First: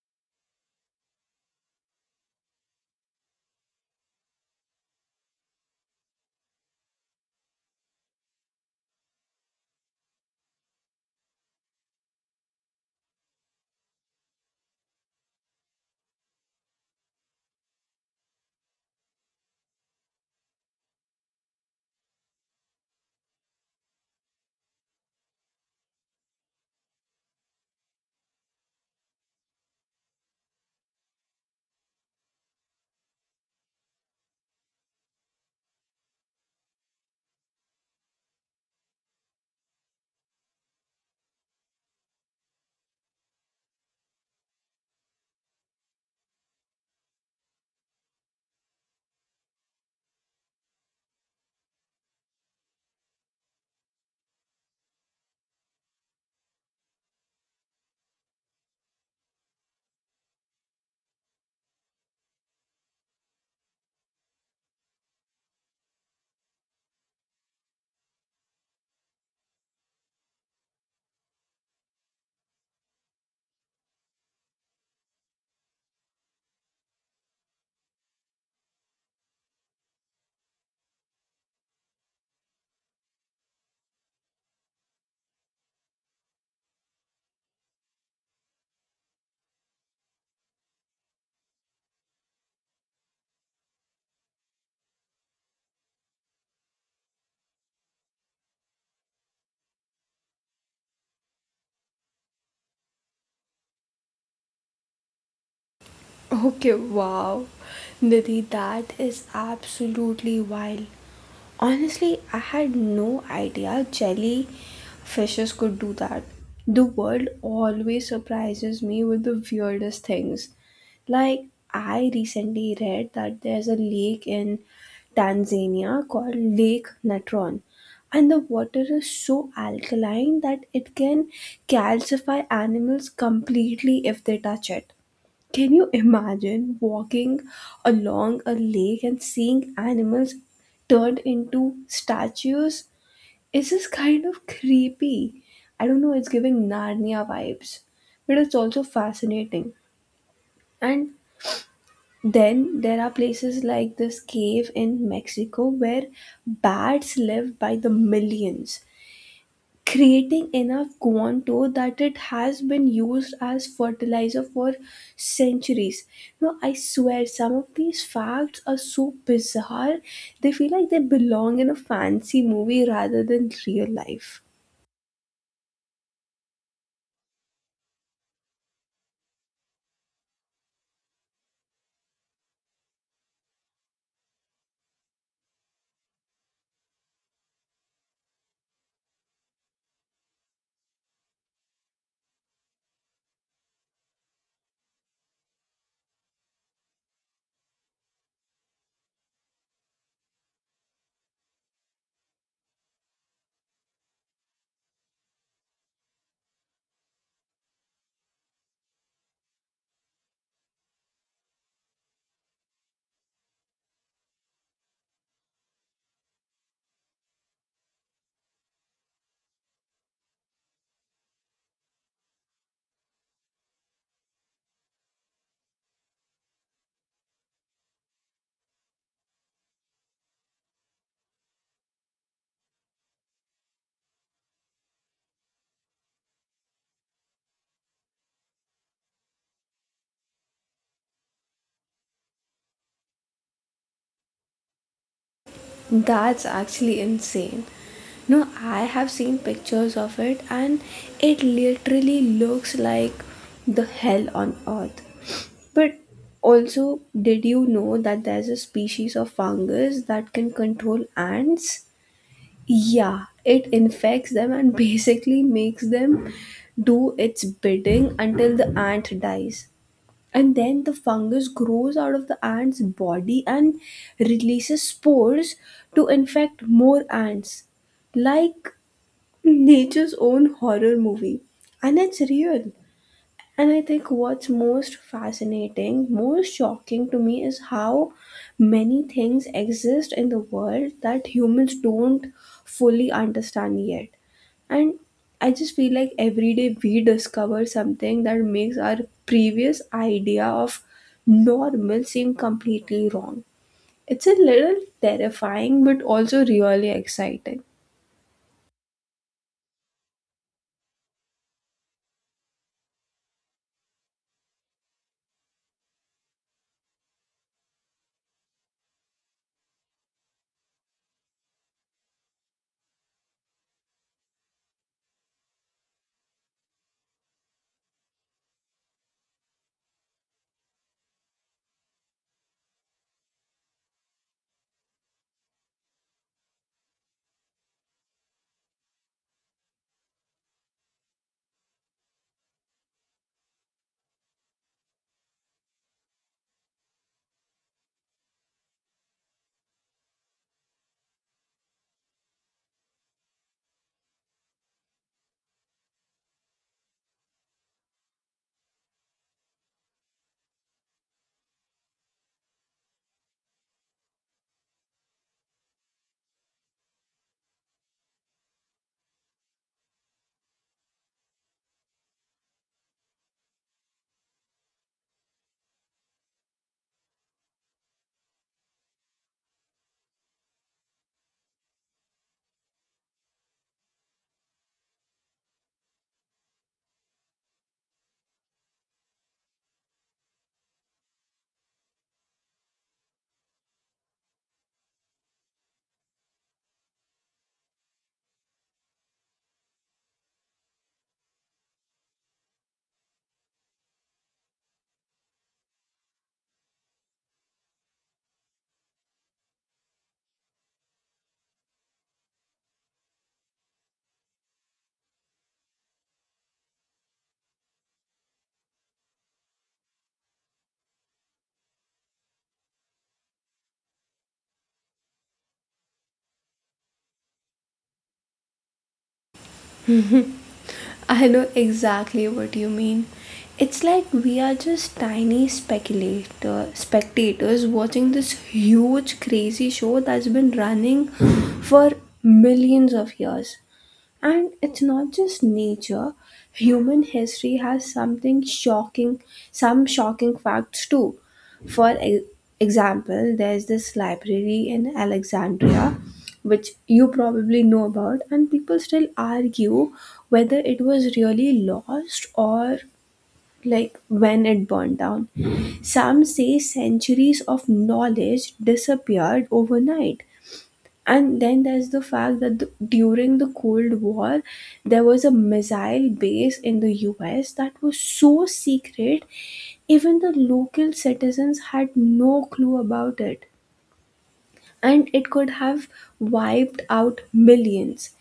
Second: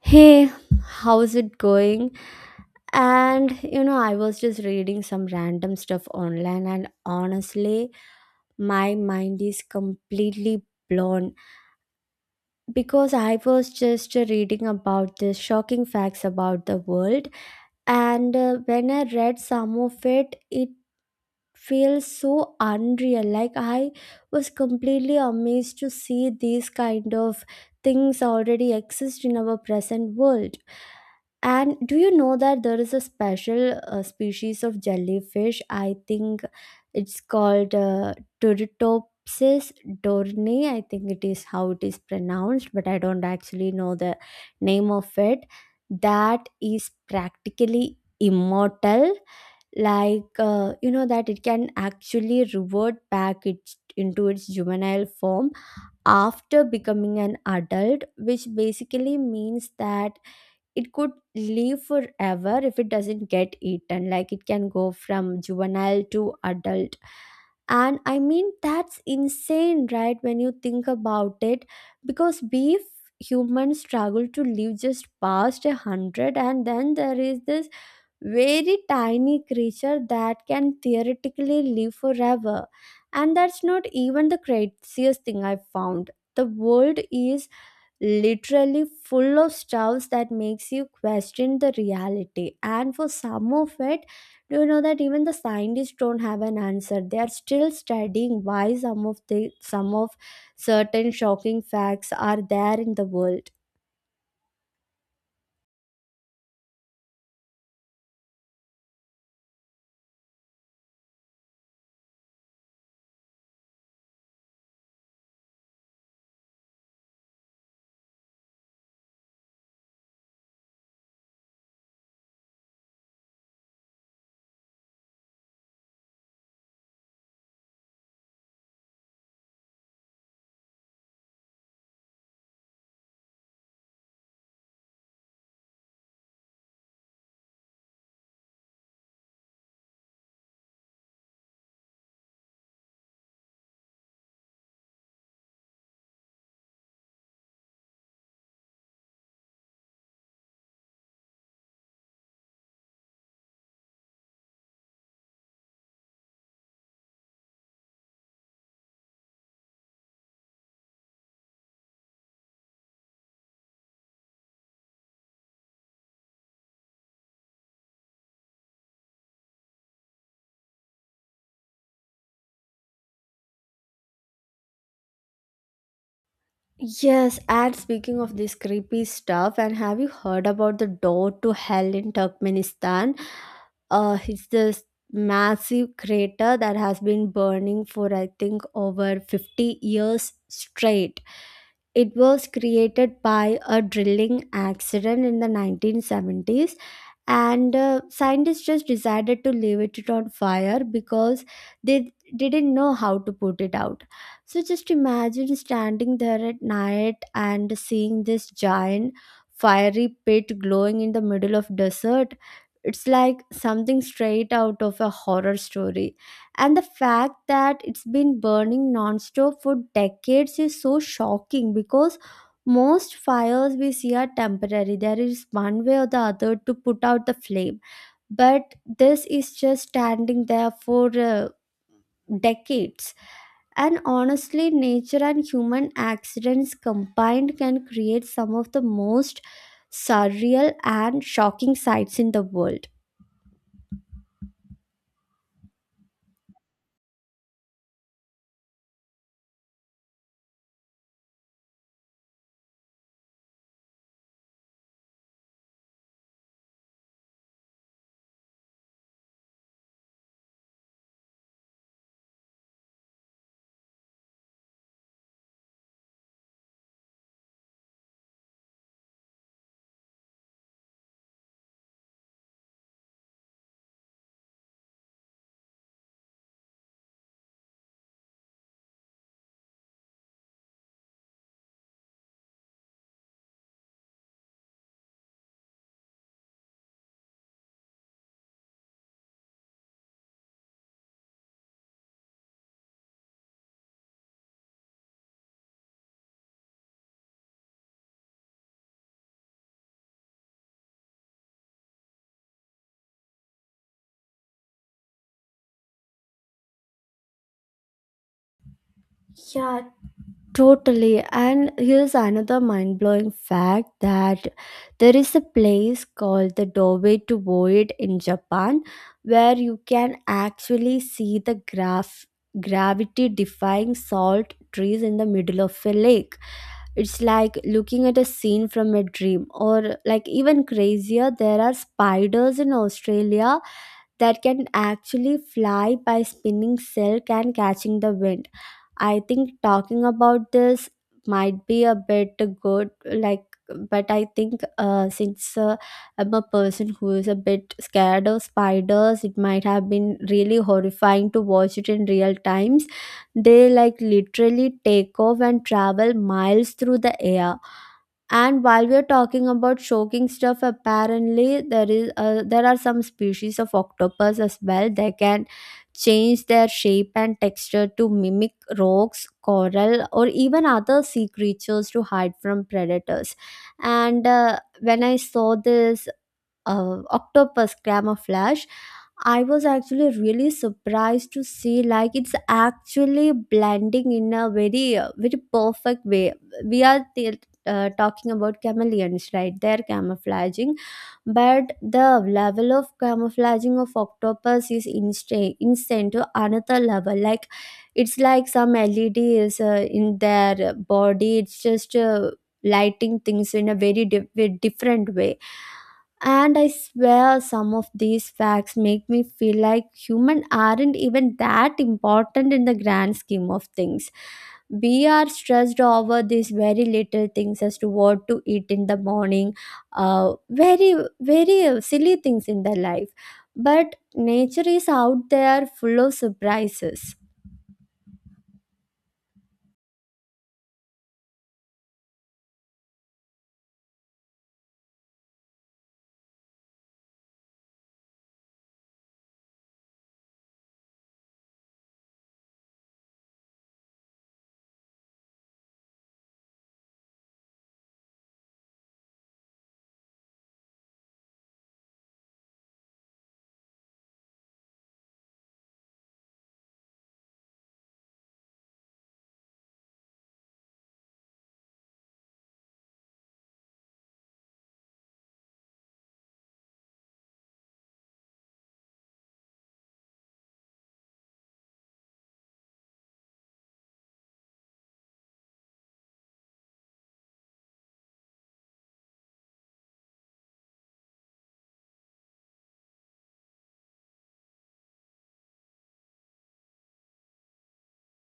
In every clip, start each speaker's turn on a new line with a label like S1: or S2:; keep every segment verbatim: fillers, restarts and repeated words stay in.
S1: Hey, how's it going? And you know, I was just reading some random stuff online, and honestly, my mind is completely blown because I was just reading about this shocking facts about the world, and uh, when I read some of it, it feels so unreal. Like, I was completely amazed to see these kind of things already exist in our present world. And do you know that there is a special uh, species of jellyfish? I think it's called uh, Turritopsis dorni. I think it is how it is pronounced, but I don't actually know the name of it. That is practically immortal. Like, uh, you know, that it can actually revert back its, into its juvenile form after becoming an adult, which basically means that it could live forever if it doesn't get eaten. Like, it can go from juvenile to adult, and I mean, that's insane, right? When you think about it, because beef, humans struggle to live just past a hundred, and then there is this very tiny creature that can theoretically live forever. And that's not even the craziest thing I've found. The world is literally full of stuffs that makes you question the reality, and for some of it, do you know that even the scientists don't have an answer? They are still studying why some of the some of certain shocking facts are there in the world.
S2: Okay, wow. Nidhi, that is absolutely wild. Honestly, I had no idea jelly fishes could do that. The world always surprises me with the weirdest things. Like, I recently read that there's a lake in Tanzania called Lake Natron, and the water is so alkaline that it can calcify animals completely if they touch it. Can you imagine walking along a lake and seeing animals turned into statues? It's just kind of creepy. I don't know, it's giving Narnia vibes, but it's also fascinating. And then there are places like this cave in Mexico where bats live by the millions creating enough guanto that it has been used as fertilizer for centuries. No, I swear some of these facts are so bizarre, they feel like they belong in a fancy movie rather than real life.
S1: Yes, and speaking of this creepy stuff, and have you heard about the door to hell in Turkmenistan? Uh, it's this massive crater that has been burning for I think over fifty years straight. It was created by a drilling accident in the nineteen seventies, and uh, scientists just decided to leave it on fire because they didn't know how to put it out. So just imagine standing there at night and seeing this giant fiery pit glowing in the middle of desert. It's like something straight out of a horror story, and the fact that it's been burning non-stop for decades is so shocking because most fires we see are temporary. There is one way or the other to put out the flame. But this is just standing there for uh, decades. And honestly, nature and human accidents combined can create some of the most surreal and shocking sights in the world.
S2: That's actually insane. No, I have seen pictures of it and it literally looks like the hell on earth. But also, did you know that there's a species of fungus that can control ants? Yeah, it infects them and basically makes them do its bidding until the ant dies, and then the fungus grows out of the ant's body and releases spores to infect more ants, like nature's own horror movie, and it's real. And I think what's most fascinating, most shocking to me is how many things exist in the world that humans don't fully understand yet. And I just feel like every day we discover something that makes our previous idea of normal seem completely wrong. It's a little terrifying, but also really exciting.
S1: Yeah, totally. And here's another mind blowing fact that there is a place called the doorway to void in Japan where you can actually see the graph gravity defying salt trees in the middle of a lake. It's like looking at a scene from a dream, or like even crazier, there are spiders in Australia that can actually fly by spinning silk and catching the wind. I think talking about this might be a bit good, like, but I think uh, since uh, I'm a person who is a bit scared of spiders, it might have been really horrifying to watch it in real times. They like literally take off and travel miles through the air. And while we are talking about shocking stuff, apparently there is uh, there are some species of octopus as well. They can change their shape and texture to mimic rocks, coral, or even other sea creatures to hide from predators. And uh, when I saw this uh, octopus camouflage, I was actually really surprised to see like it's actually blending in a very uh, very perfect way. We are t- uh, talking about chameleons, right? They're camouflaging, but the level of camouflaging of octopus is instant instant to another level. Like, it's like some led is uh, in their body. It's just uh, lighting things in a very di- very different way. And I swear some of these facts make me feel like humans aren't even that important in the grand scheme of things. We are stressed over these very little things as to what to eat in the morning, uh, very, very silly things in the life. But nature is out there full of surprises.
S2: I know exactly what you mean. It's like we are just tiny speculator spectators watching this huge crazy show that's been running for millions of years. And it's not just nature, human history has something shocking, some shocking facts too. For e- example, there's this library in Alexandria, which you probably know about, and people still argue whether it was really lost or like when it burned down. Some say centuries of knowledge disappeared overnight. And then there's the fact that the, during the Cold War, there was a missile base in the U S that was so secret, even the local citizens had no clue about it. And it could have wiped out millions.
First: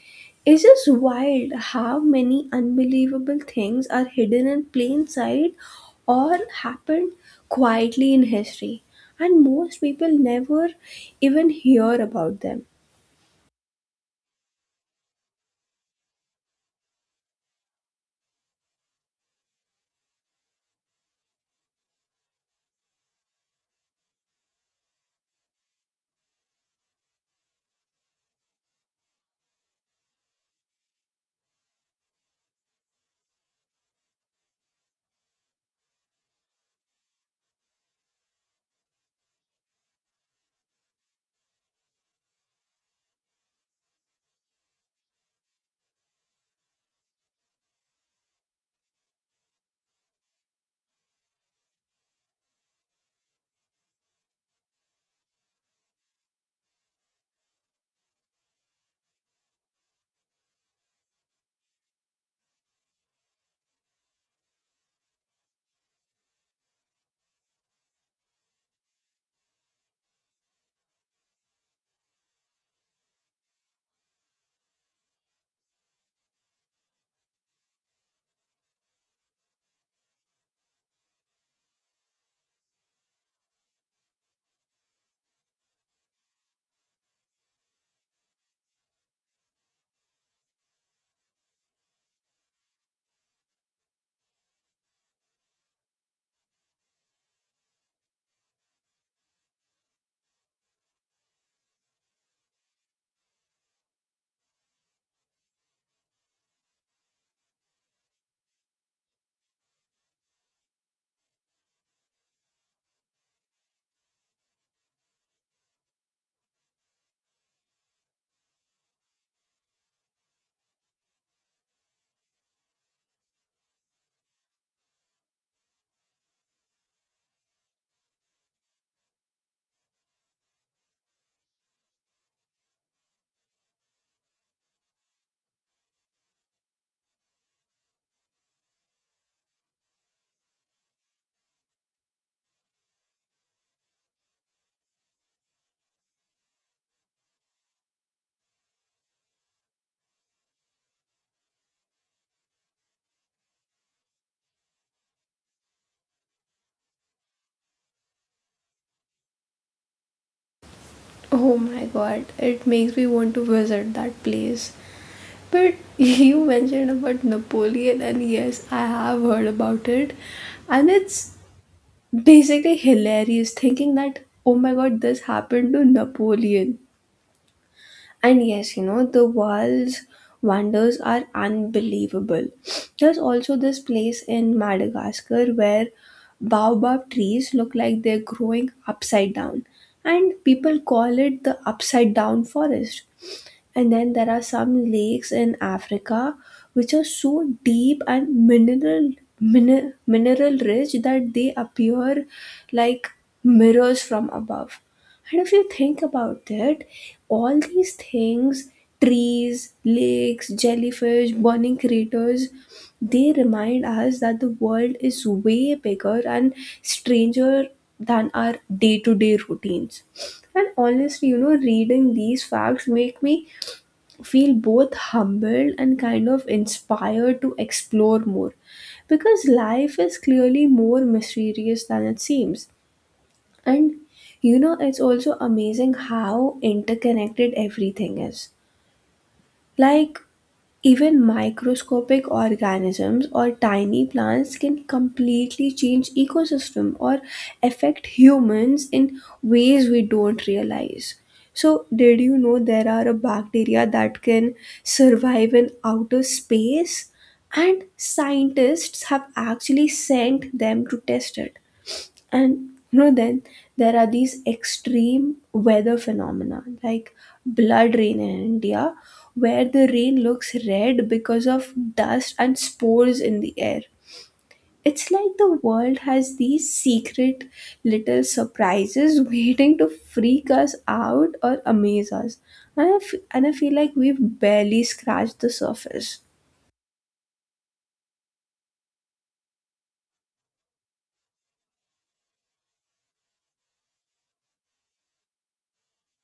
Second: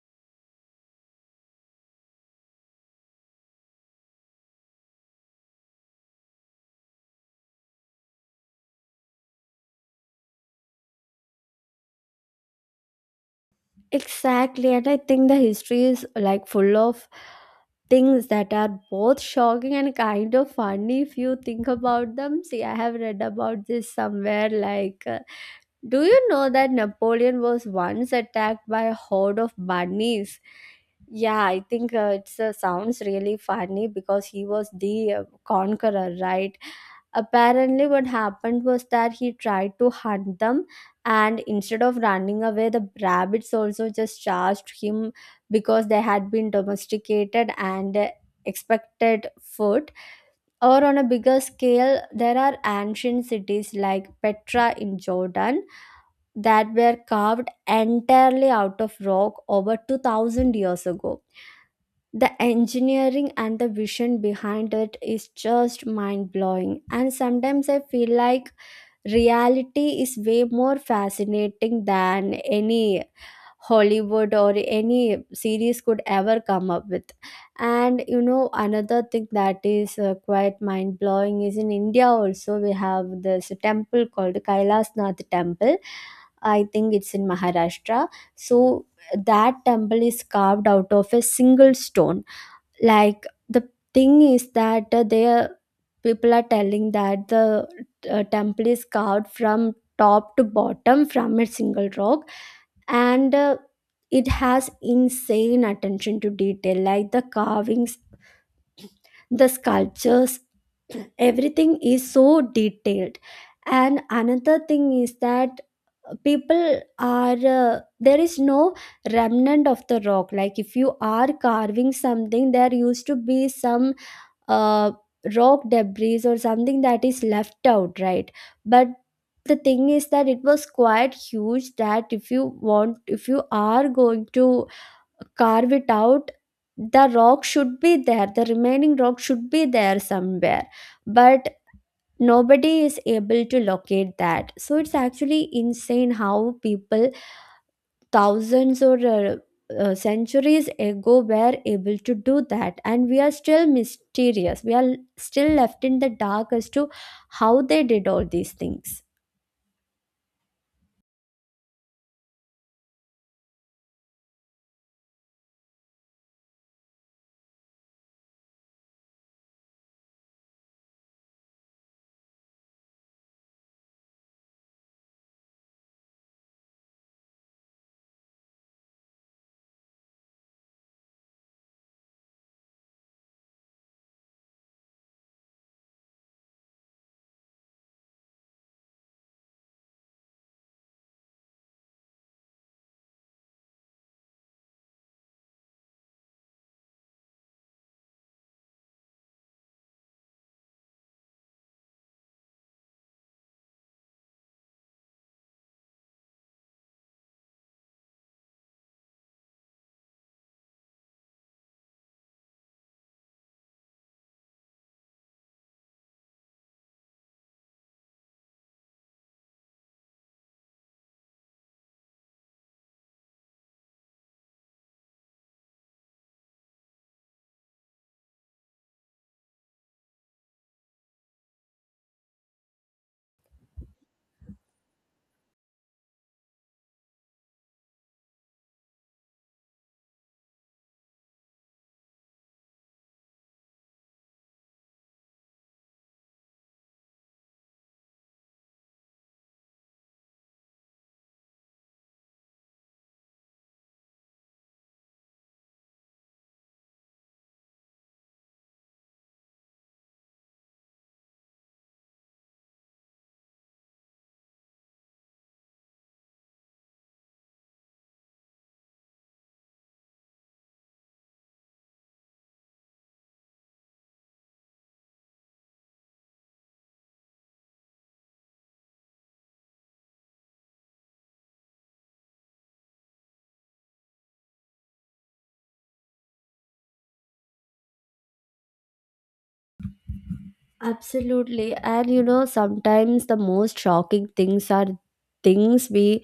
S2: It's just wild how many unbelievable things are hidden in plain sight or happened quietly in history. And most people never even hear about them.
S1: Exactly, and I think the history is like full of things that are both shocking and kind of funny if you think about them. See, I have read about this somewhere. Like, uh, do you know that Napoleon was once attacked by a horde of bunnies? Yeah, I think uh, it uh, sounds really funny because he was the uh, conqueror, right? Apparently, what happened was that he tried to hunt them, and instead of running away, the rabbits also just charged him because they had been domesticated and uh, expected food. Or on a bigger scale, there are ancient cities like Petra in Jordan that were carved entirely out of rock over two thousand years ago. The engineering and the vision behind it is just mind blowing, and sometimes I feel like reality is way more fascinating than any Hollywood or any series could ever come up with. And you know, another thing that is uh, quite mind blowing is in India also, we have this temple called Kailas Nath Temple. I think it's in Maharashtra. So that temple is carved out of a single stone. Like the thing is that uh, they people are telling that the uh, temple is carved from top to bottom from a single rock, and uh, it has insane attention to detail, like the carvings, the sculptures, everything is so detailed. And another thing is that people are uh, there is no remnant of the rock. Like if you are carving something, there used to be some uh, rock debris or something that is left out, right? But the thing is that it was quite huge that if you want, if you are going to carve it out, the rock should be there, the remaining rock should be there somewhere, but nobody is able to locate that. So it's actually insane how people thousands or uh, uh, centuries ago were able to do that, and we are still mysterious, we are still left in the dark as to how they did all these things.
S2: Oh my god, it makes me want to visit that place. But you mentioned about Napoleon, and yes, I have heard about it. And it's basically hilarious thinking that, oh my god, this happened to Napoleon. And yes, you know, the world's wonders are unbelievable. There's also this place in Madagascar where baobab trees look like they're growing upside down, and people call it the upside down forest. And then there are some lakes in Africa which are so deep and mineral miner, mineral rich that they appear like mirrors from above. And if you think about it, all these things, trees, lakes, jellyfish, burning craters, they remind us that the world is way bigger and stranger than our day to day routines. And honestly, you know, reading these facts make me feel both humbled and kind of inspired to explore more because life is clearly more mysterious than it seems. And you know, it's also amazing how interconnected everything is, like even microscopic organisms or tiny plants can completely change ecosystem or affect humans in ways we don't realize. So, did you know there are a bacteria that can survive in outer space? And scientists have actually sent them to test it. And you know, then there are these extreme weather phenomena like blood rain in india, where the rain looks red because of dust and spores in the air. It's like the world has these secret little surprises waiting to freak us out or amaze us. And I f- and I feel like we've barely scratched the surface.
S1: Absolutely, and you know sometimes the most shocking things are things we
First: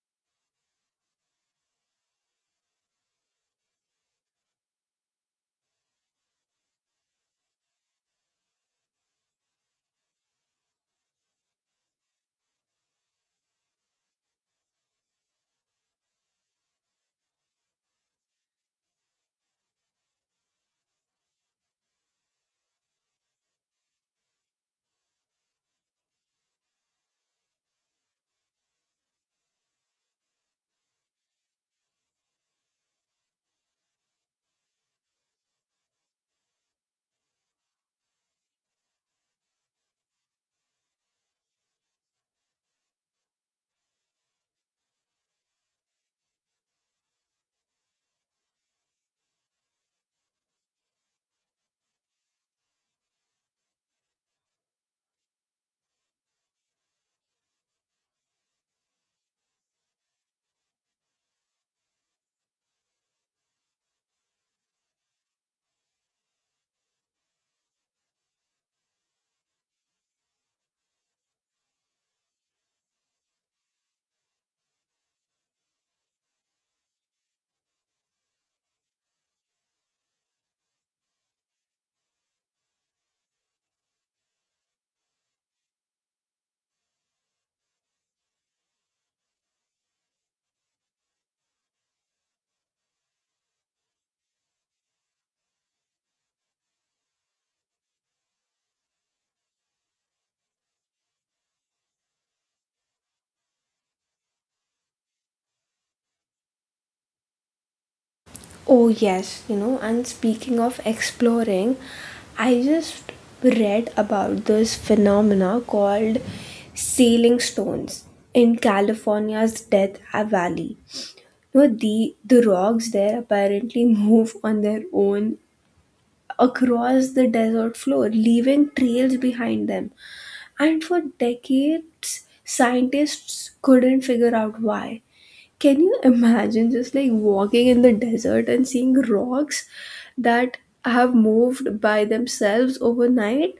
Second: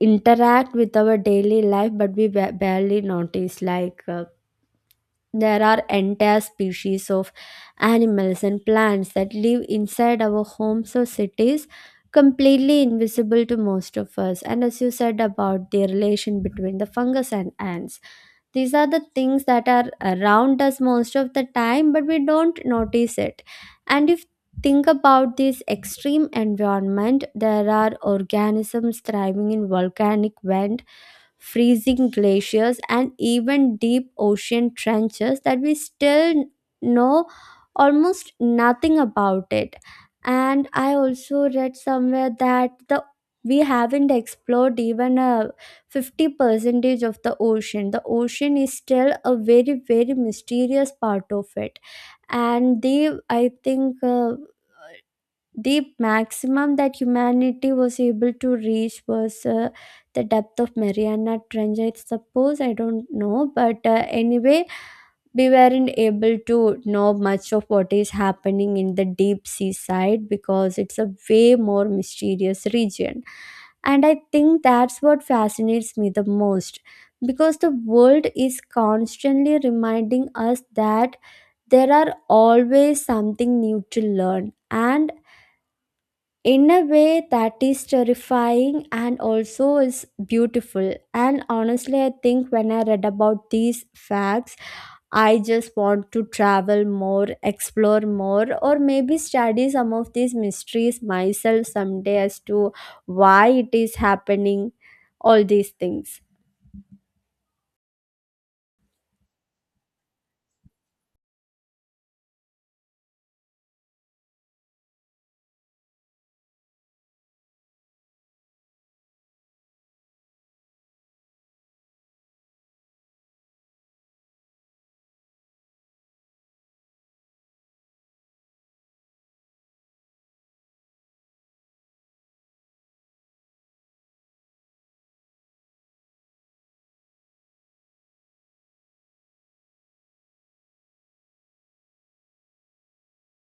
S1: interact with our daily life, but we ba- barely notice. Like, uh, there are entire species of animals and plants that live inside our homes or cities, completely invisible to most of us. And as you said about the relation between the fungus and ants, these are the things that are around us most of the time, but we don't notice it. And if think about this extreme environment, there are organisms thriving in volcanic vent, freezing glaciers, and even deep ocean trenches that we still know almost nothing about it. And I also read somewhere that the we haven't explored even a fifty percentage of the ocean. The ocean is still a very very mysterious part of it. And they, I think uh, the maximum that humanity was able to reach was uh, the depth of Mariana Trench, I suppose, I don't know, but uh, anyway, we weren't able to know much of what is happening in the deep sea side because it's a way more mysterious region. And I think that's what fascinates me the most because the world is constantly reminding us that there are always something new to learn. And in a way, that is terrifying and also is beautiful. And honestly, I think when I read about these facts, I just want to travel more, explore more, or maybe study some of these mysteries myself someday as to why it is happening, all these things.
S2: Oh, yes, you know, and speaking of exploring, I just read about this phenomena called sealing stones in California's Death Valley. You know, the, the rocks there apparently move on their own across the desert floor, leaving trails behind them. And for decades, scientists couldn't figure out why. Can you imagine just like walking in the desert and seeing rocks that have moved by themselves overnight?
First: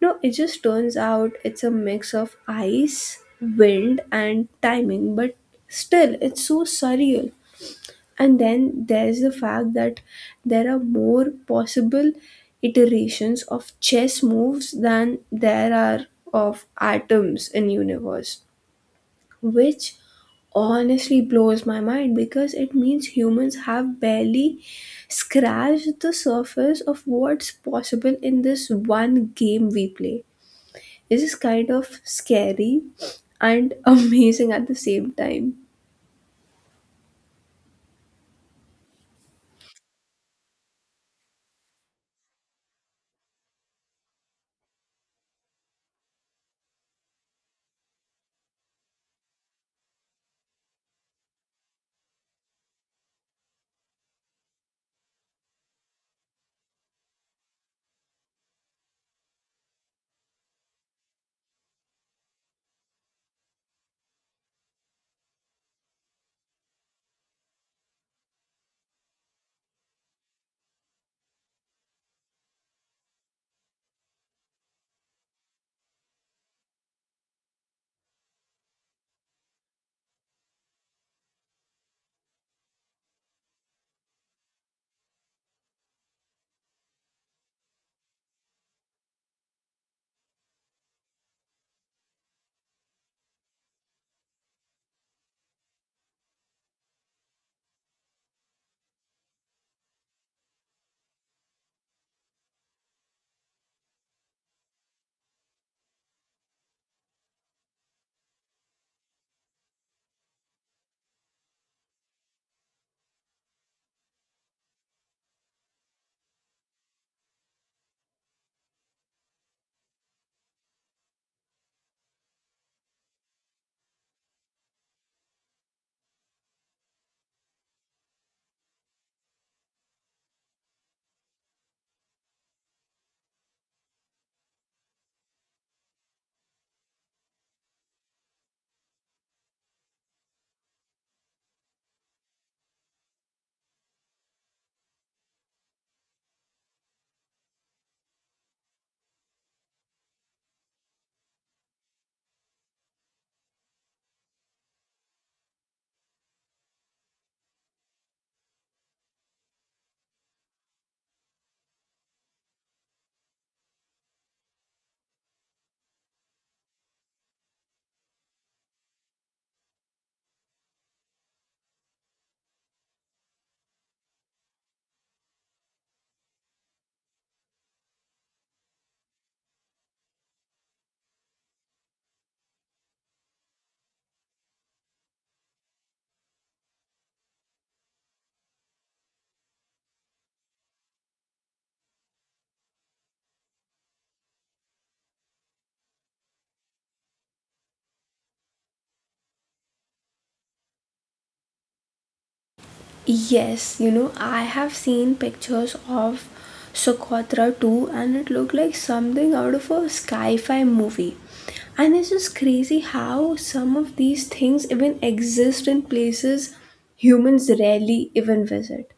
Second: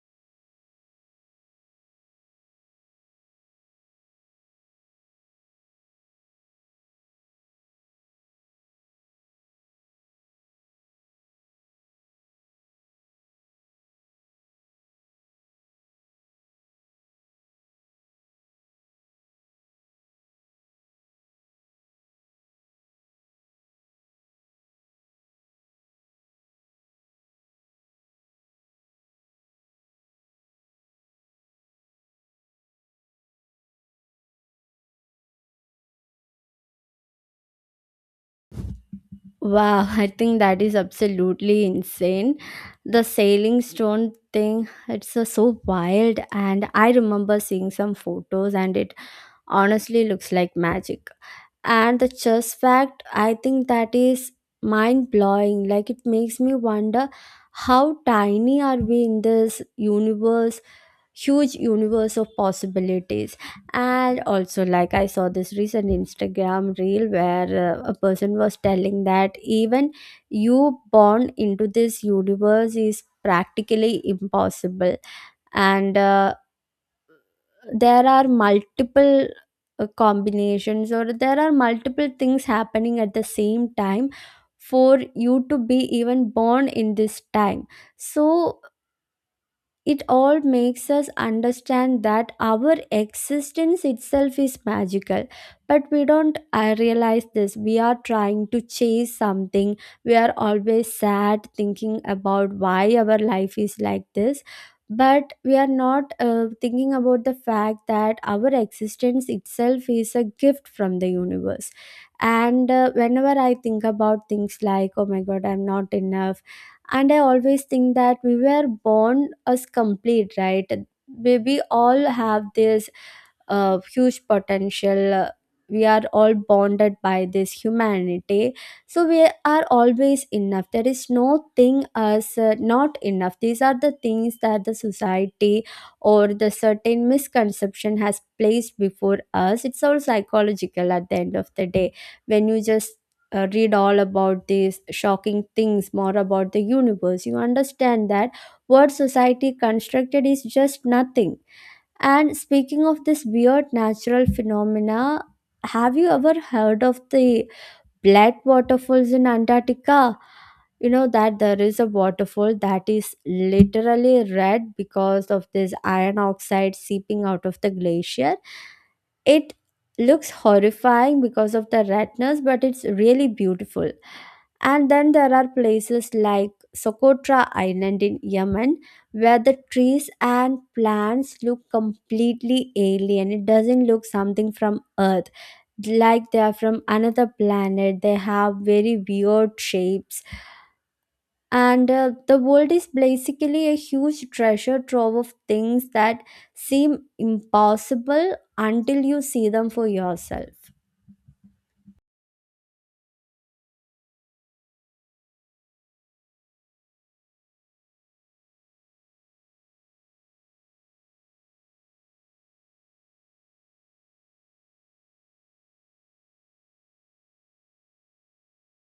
S2: No, it just turns out it's a mix of ice, wind, and timing, but still, it's so surreal. And then there's the fact that there are more possible iterations of chess moves than there are of atoms in universe, which honestly blows my mind because it means humans have barely scratched the surface of what's possible in this one game we play. This is kind of scary and amazing at the same time.
S1: Wow, I think that is absolutely insane. The sailing stone thing, it's uh, so wild. And I remember seeing some photos, and it honestly looks like magic. And the chess fact, I think that is mind blowing. Like, it makes me wonder how tiny are we in this universe, huge universe of possibilities. And also, like I saw this recent Instagram reel where uh, a person was telling that even you born into this universe is practically impossible, and uh, there are multiple uh, combinations, or there are multiple things happening at the same time for you to be even born in this time. So it all makes us understand that our existence itself is magical, but we don't uh, realize this. We are trying to chase something. We are always sad thinking about why our life is like this. But we are not uh, thinking about the fact that our existence itself is a gift from the universe. And uh, whenever I think about things like, oh my god, I'm not enough, and I always think that we were born as complete, right? We, we all have this uh, huge potential. Uh, we are all bonded by this humanity, so we are always enough. There is no thing as uh, not enough. These are the things that the society or the certain misconception has placed before us. It's all psychological at the end of the day. When you just uh, read all about these shocking things, more about the universe, you understand that what society constructed is just nothing. And speaking of this weird natural phenomena, have you ever heard of the blood waterfalls in Antarctica? You know that there is a waterfall that is literally red because of this iron oxide seeping out of the glacier. It looks horrifying because of the redness, but it's really beautiful. And then there are places like Socotra Island in Yemen where the trees and plants look completely alien. It doesn't look something from Earth, like they are from another planet. They have very weird shapes, and uh, the world is basically a huge treasure trove of things that seem impossible until you see them for yourself.
S2: Yes, you know, I have seen pictures of Socotra too, and it looked like something out of a sci fi movie. And it's just crazy how some of these things even exist in places humans rarely even visit.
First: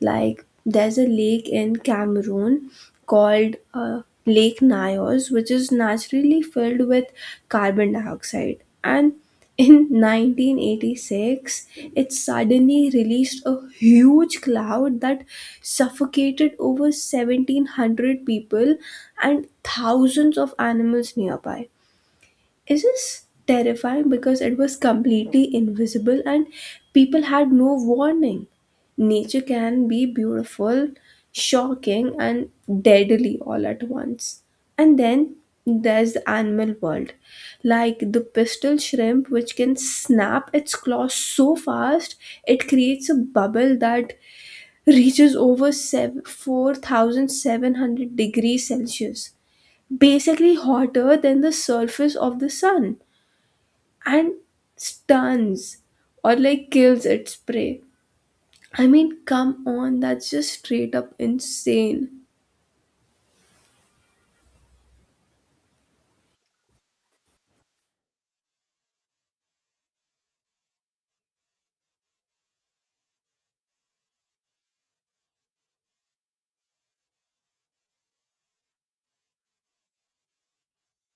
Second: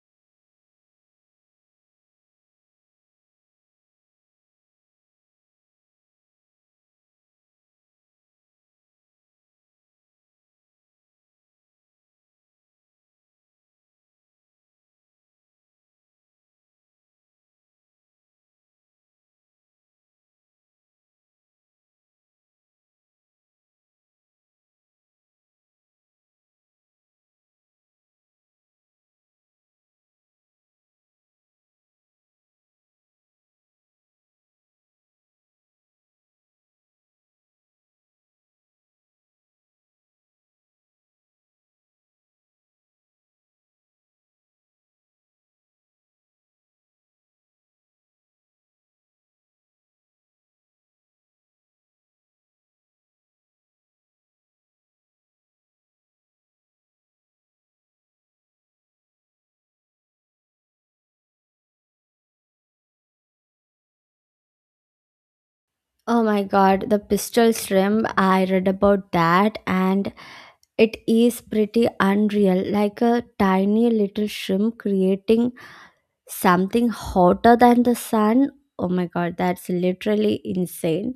S2: Like there's a lake in Cameroon called uh, Lake Nyos, which is naturally filled with carbon dioxide. And in nineteen eighty-six, it suddenly released a huge cloud that suffocated over seventeen hundred people and thousands of animals nearby. It is terrifying because it was completely invisible and people had no warning. Nature can be beautiful, shocking, and deadly all at once. And then there's the animal world, like the pistol shrimp, which can snap its claws so fast it creates a bubble that reaches over sev- four thousand seven hundred degrees Celsius, basically hotter than the surface of the sun and stuns or like kills its prey. I mean, come on, that's just straight up insane.
S1: Oh my god, the pistol shrimp, I read about that, and it is pretty unreal. Like a tiny little shrimp creating something hotter than the sun. Oh my god, that's literally insane.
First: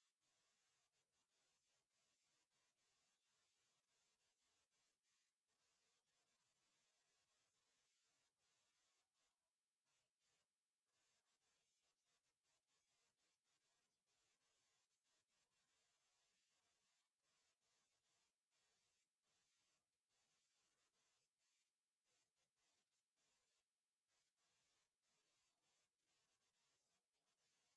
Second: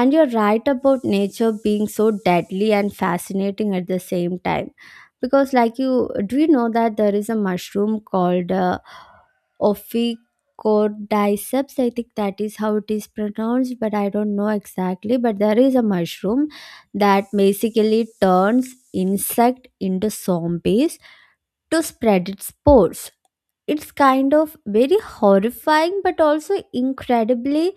S1: And you're right about nature being so deadly and fascinating at the same time. Because, like you, do you know that there is a mushroom called uh, Ophicodyceps? I think that is how it is pronounced, but I don't know exactly. But there is a mushroom that basically turns insect into zombies to spread its spores. It's kind of very horrifying, but also incredibly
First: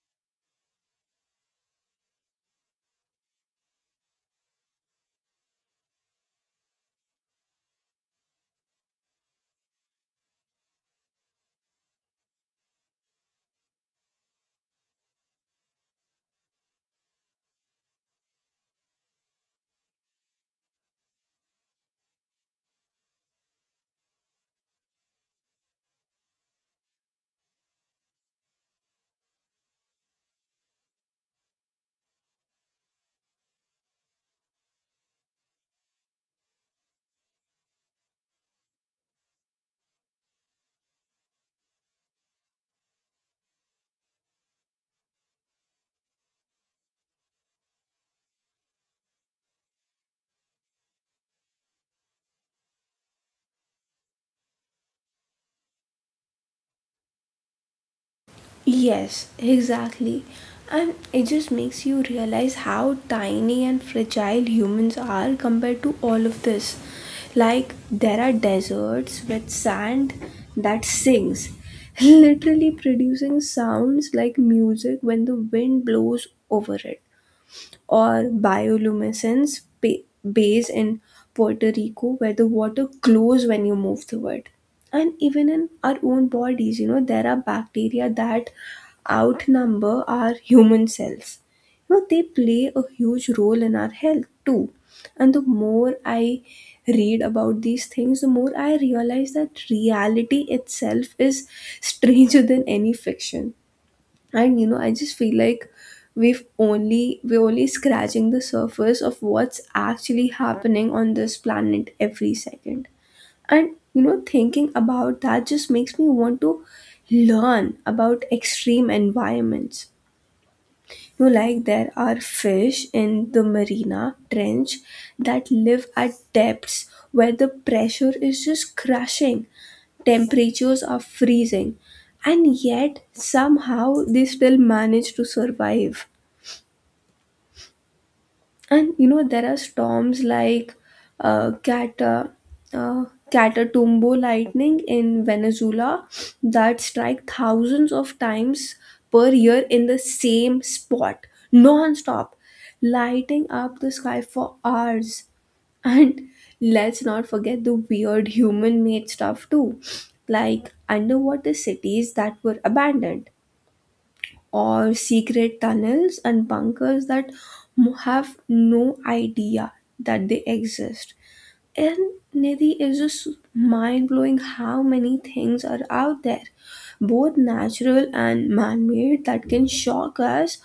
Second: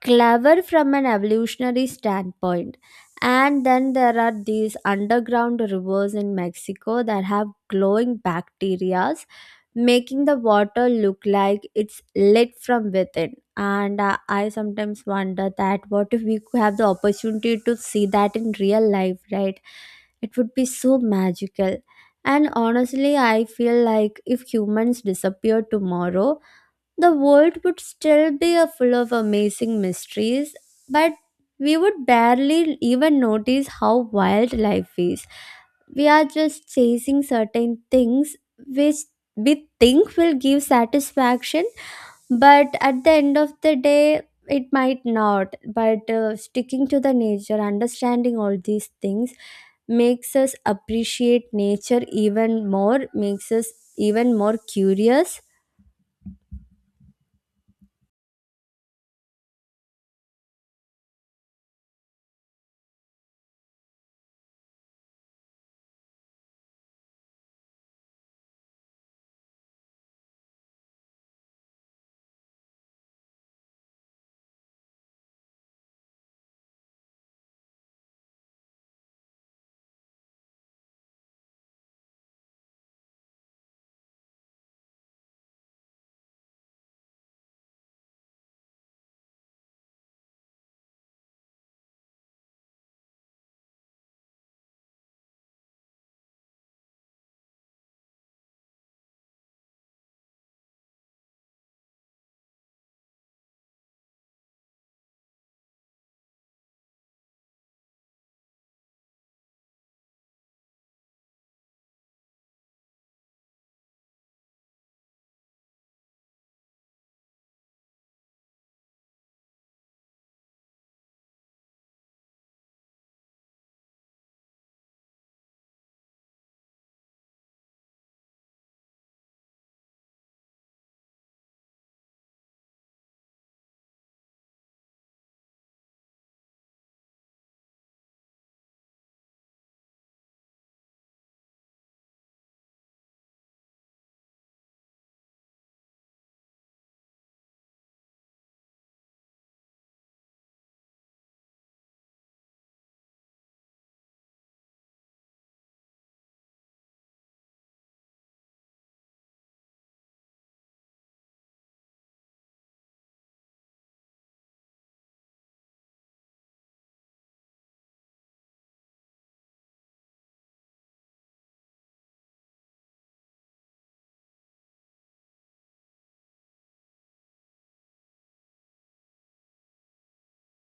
S1: clever from an evolutionary standpoint. And then there are these underground rivers in Mexico that have glowing bacterias, making the water look like it's lit from within. And uh, I sometimes wonder that what if we could have the opportunity to see that in real life, right? It would be so magical. And honestly, I feel like if humans disappear tomorrow, the world would still be a full of amazing mysteries, but we would barely even notice how wild life is. We are just chasing certain things which we think will give satisfaction, but at the end of the day, it might not. But uh, sticking to the nature, understanding all these things makes us appreciate nature even more, makes us even more curious.
S2: Yes, exactly. And it just makes you realize how tiny and fragile humans are compared to all of this. Like, there are deserts with sand that sings, literally producing sounds like music when the wind blows over it. Or bioluminescence ba- bays in Puerto Rico, where the water glows when you move through it. And even in our own bodies, you know, there are bacteria that outnumber our human cells. You know, they play a huge role in our health too. And the more I read about these things, the more I realize that reality itself is stranger than any fiction. And you know, I just feel like we've only we're only scratching the surface of what's actually happening on this planet every second. And you know, thinking about that just makes me want to learn about extreme environments. You know, like there are fish in the marina trench that live at depths where the pressure is just crushing, temperatures are freezing, and yet somehow they still manage to survive. And you know, there are storms like uh, Cata, uh, Catatumbo lightning in Venezuela that strike thousands of times per year in the same spot non-stop, lighting up the sky for hours. And let's not forget the weird human made stuff too, like underwater cities that were abandoned, or secret tunnels and bunkers that m- have no idea that they exist. And Nidhi is just mind blowing how many things are out there, both natural and man made, that can shock us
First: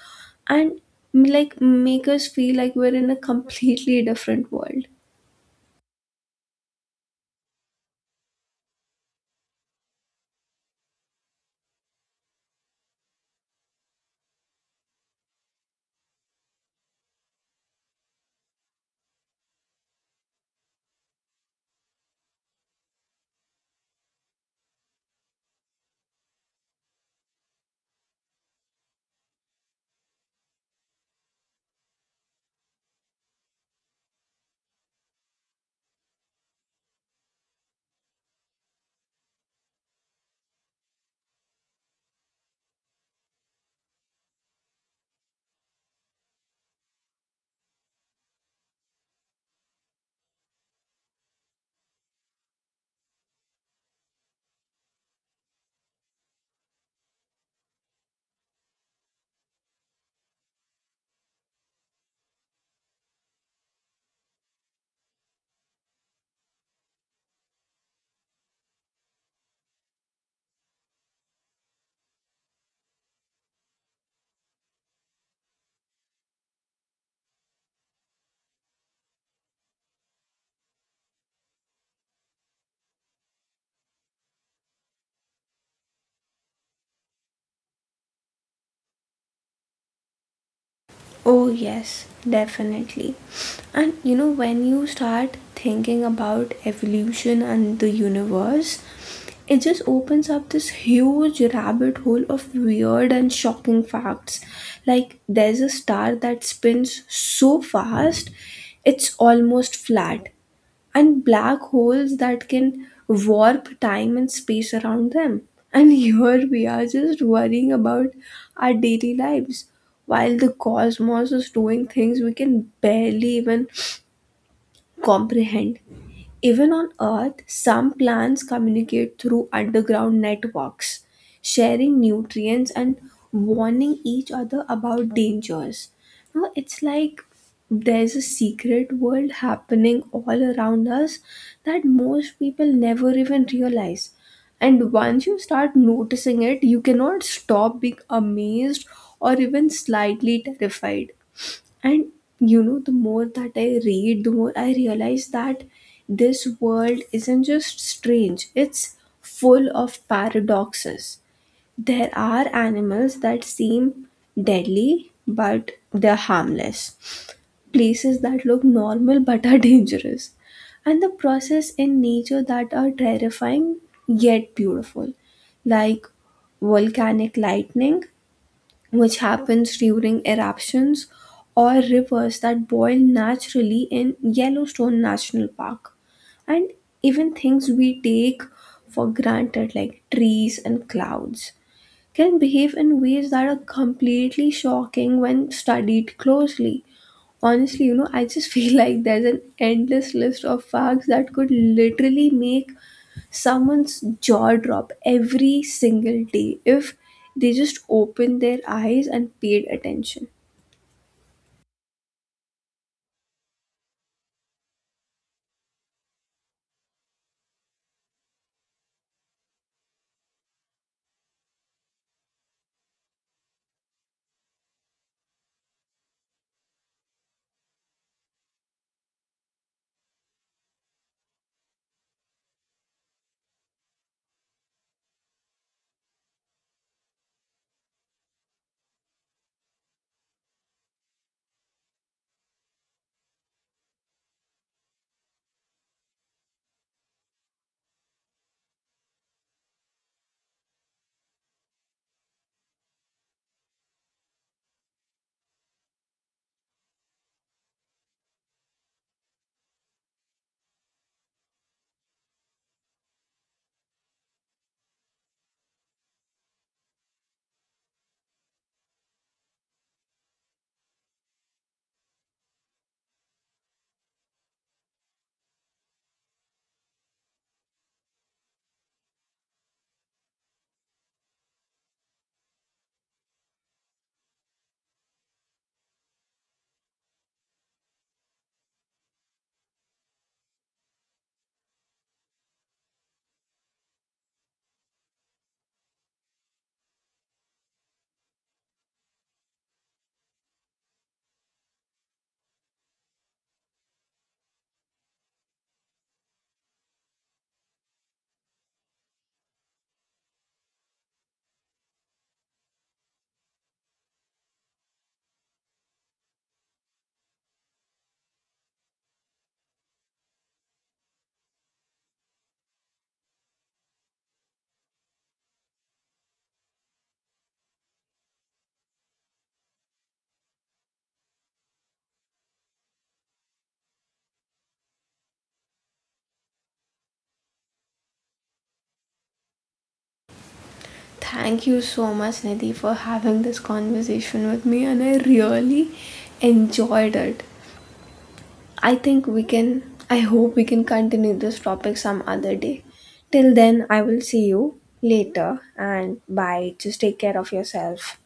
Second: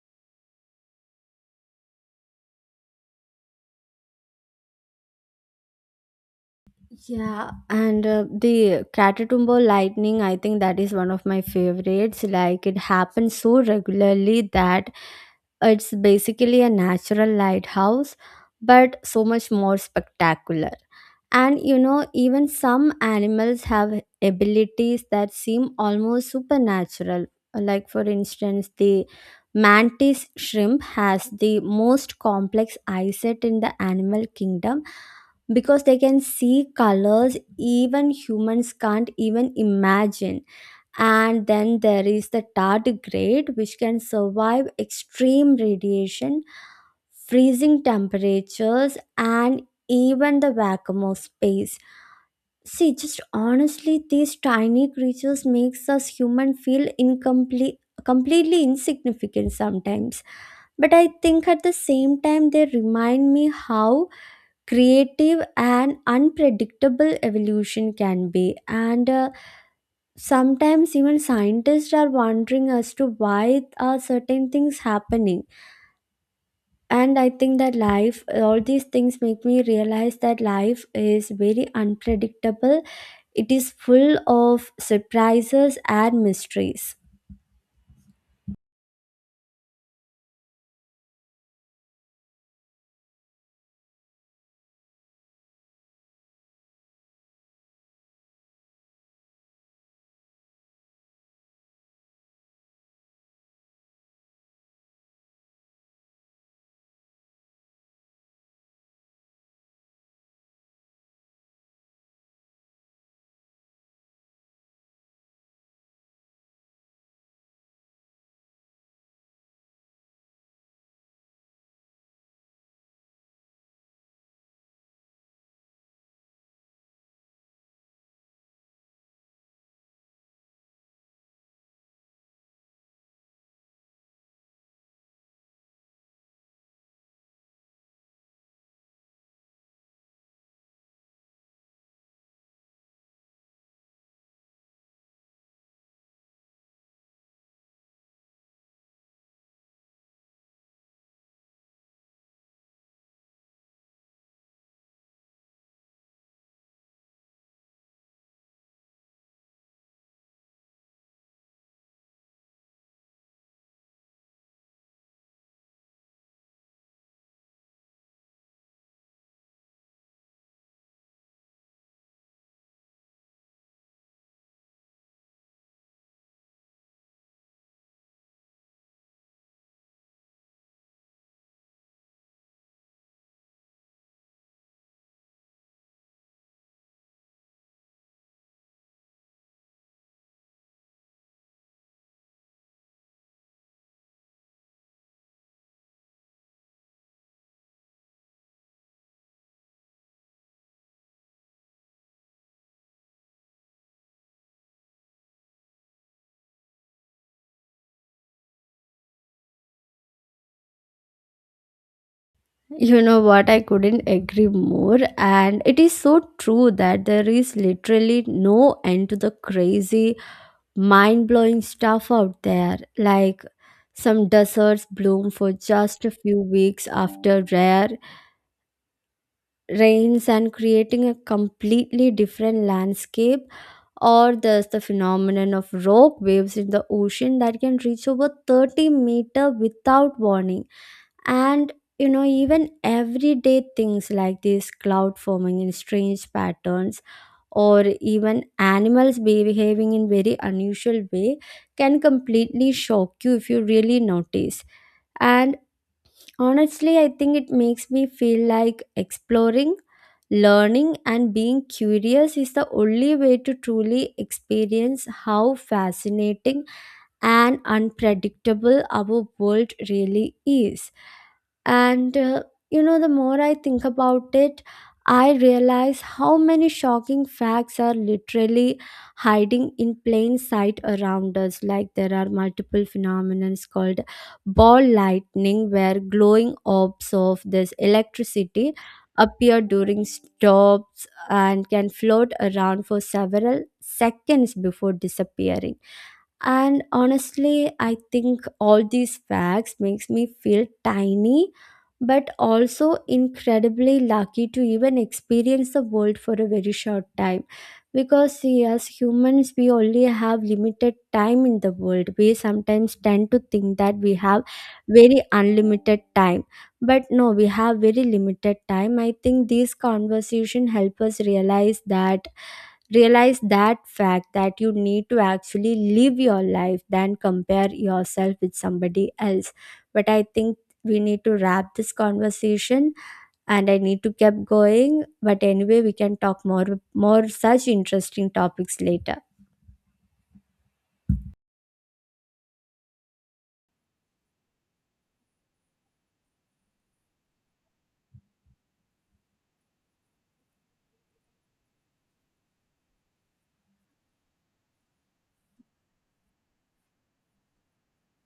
S2: and like make us feel like we're in a completely different world.
S1: Yeah, and uh, the Catatumbo lightning, I think that is one of my favorites. Like it happens so regularly that it's basically a natural lighthouse, but so much more spectacular. And you know, even some animals have abilities that seem almost supernatural. Like for instance, the mantis shrimp has the most complex eyesight in the animal kingdom because they can see colors even humans can't even imagine. And then there is the tardigrade, which can survive extreme radiation, freezing temperatures, and even the vacuum of space. See, just honestly, these tiny creatures makes us human feel incomplete, completely insignificant sometimes. But I think at the same time, they remind me how creative and unpredictable evolution can be. And uh, sometimes even scientists are wondering as to why are certain things happening, and I think that life, all these things make me realize that life is very unpredictable. It is full of surprises and mysteries.
S2: Oh, yes, definitely. And you know, when you start thinking about evolution and the universe, it just opens up this huge rabbit hole of weird and shocking facts. Like, there's a star that spins so fast, it's almost flat, and black holes that can warp time and space around them. And here we are just worrying about our daily lives while the cosmos is doing things we can barely even comprehend. Even on Earth, some plants communicate through underground networks, sharing nutrients and warning each other about dangers. Now, it's like there's a secret world happening all around us that most people never even realize. And once you start noticing it, you cannot stop being amazed or even slightly terrified. And you know, the more that I read, the more I realize that this world isn't just strange, it's full of paradoxes. There are animals that seem deadly, but they're harmless. Places that look normal but are dangerous. And the process in nature that are terrifying yet beautiful, like volcanic lightning which happens during eruptions or rivers that boil naturally in Yellowstone National Park. And even things we take for granted, like trees and clouds, can behave in ways that are completely shocking when studied closely. Honestly, you know, I just feel like there's an endless list of facts that could literally make someone's jaw drop every single day if they just opened their eyes and paid attention.
S1: You know what, I couldn't agree more, and it is so true that there is literally no end to the crazy mind blowing stuff out there. Like some deserts bloom for just a few weeks after rare rains, and creating a completely different landscape, or there's the phenomenon of rock waves in the ocean that can reach over thirty meter without warning. And you know, even everyday things like this cloud forming in strange patterns, or even animals behaving in very unusual way can completely shock you if you really notice. And honestly, I think it makes me feel like exploring, learning, and being curious is the only way to truly experience how fascinating and unpredictable our world really is. And uh, you know, the more I think about it, I realize how many shocking facts are literally hiding in plain sight around us. Like there are multiple phenomena called ball lightning where glowing orbs of this electricity appear during stops and can float around for several seconds before disappearing. And honestly, I think all these facts makes me feel tiny, but also incredibly lucky to even experience the world for a very short time. Because see, as humans, we only have limited time in the world. We sometimes tend to think that we have very unlimited time, but no, we have very limited time. I think these conversation help us realize that, realize that fact that you need to actually live your life than compare yourself with somebody else. But I think we need to wrap this conversation, and I need to keep going. But anyway, we can talk more, more such interesting topics later.
S2: Thank you so much, Nidhi, for having this conversation with me, and I really enjoyed it. I think we can, I hope we can continue this topic some other day. Till then, I will see you later, and bye. Just take care of yourself.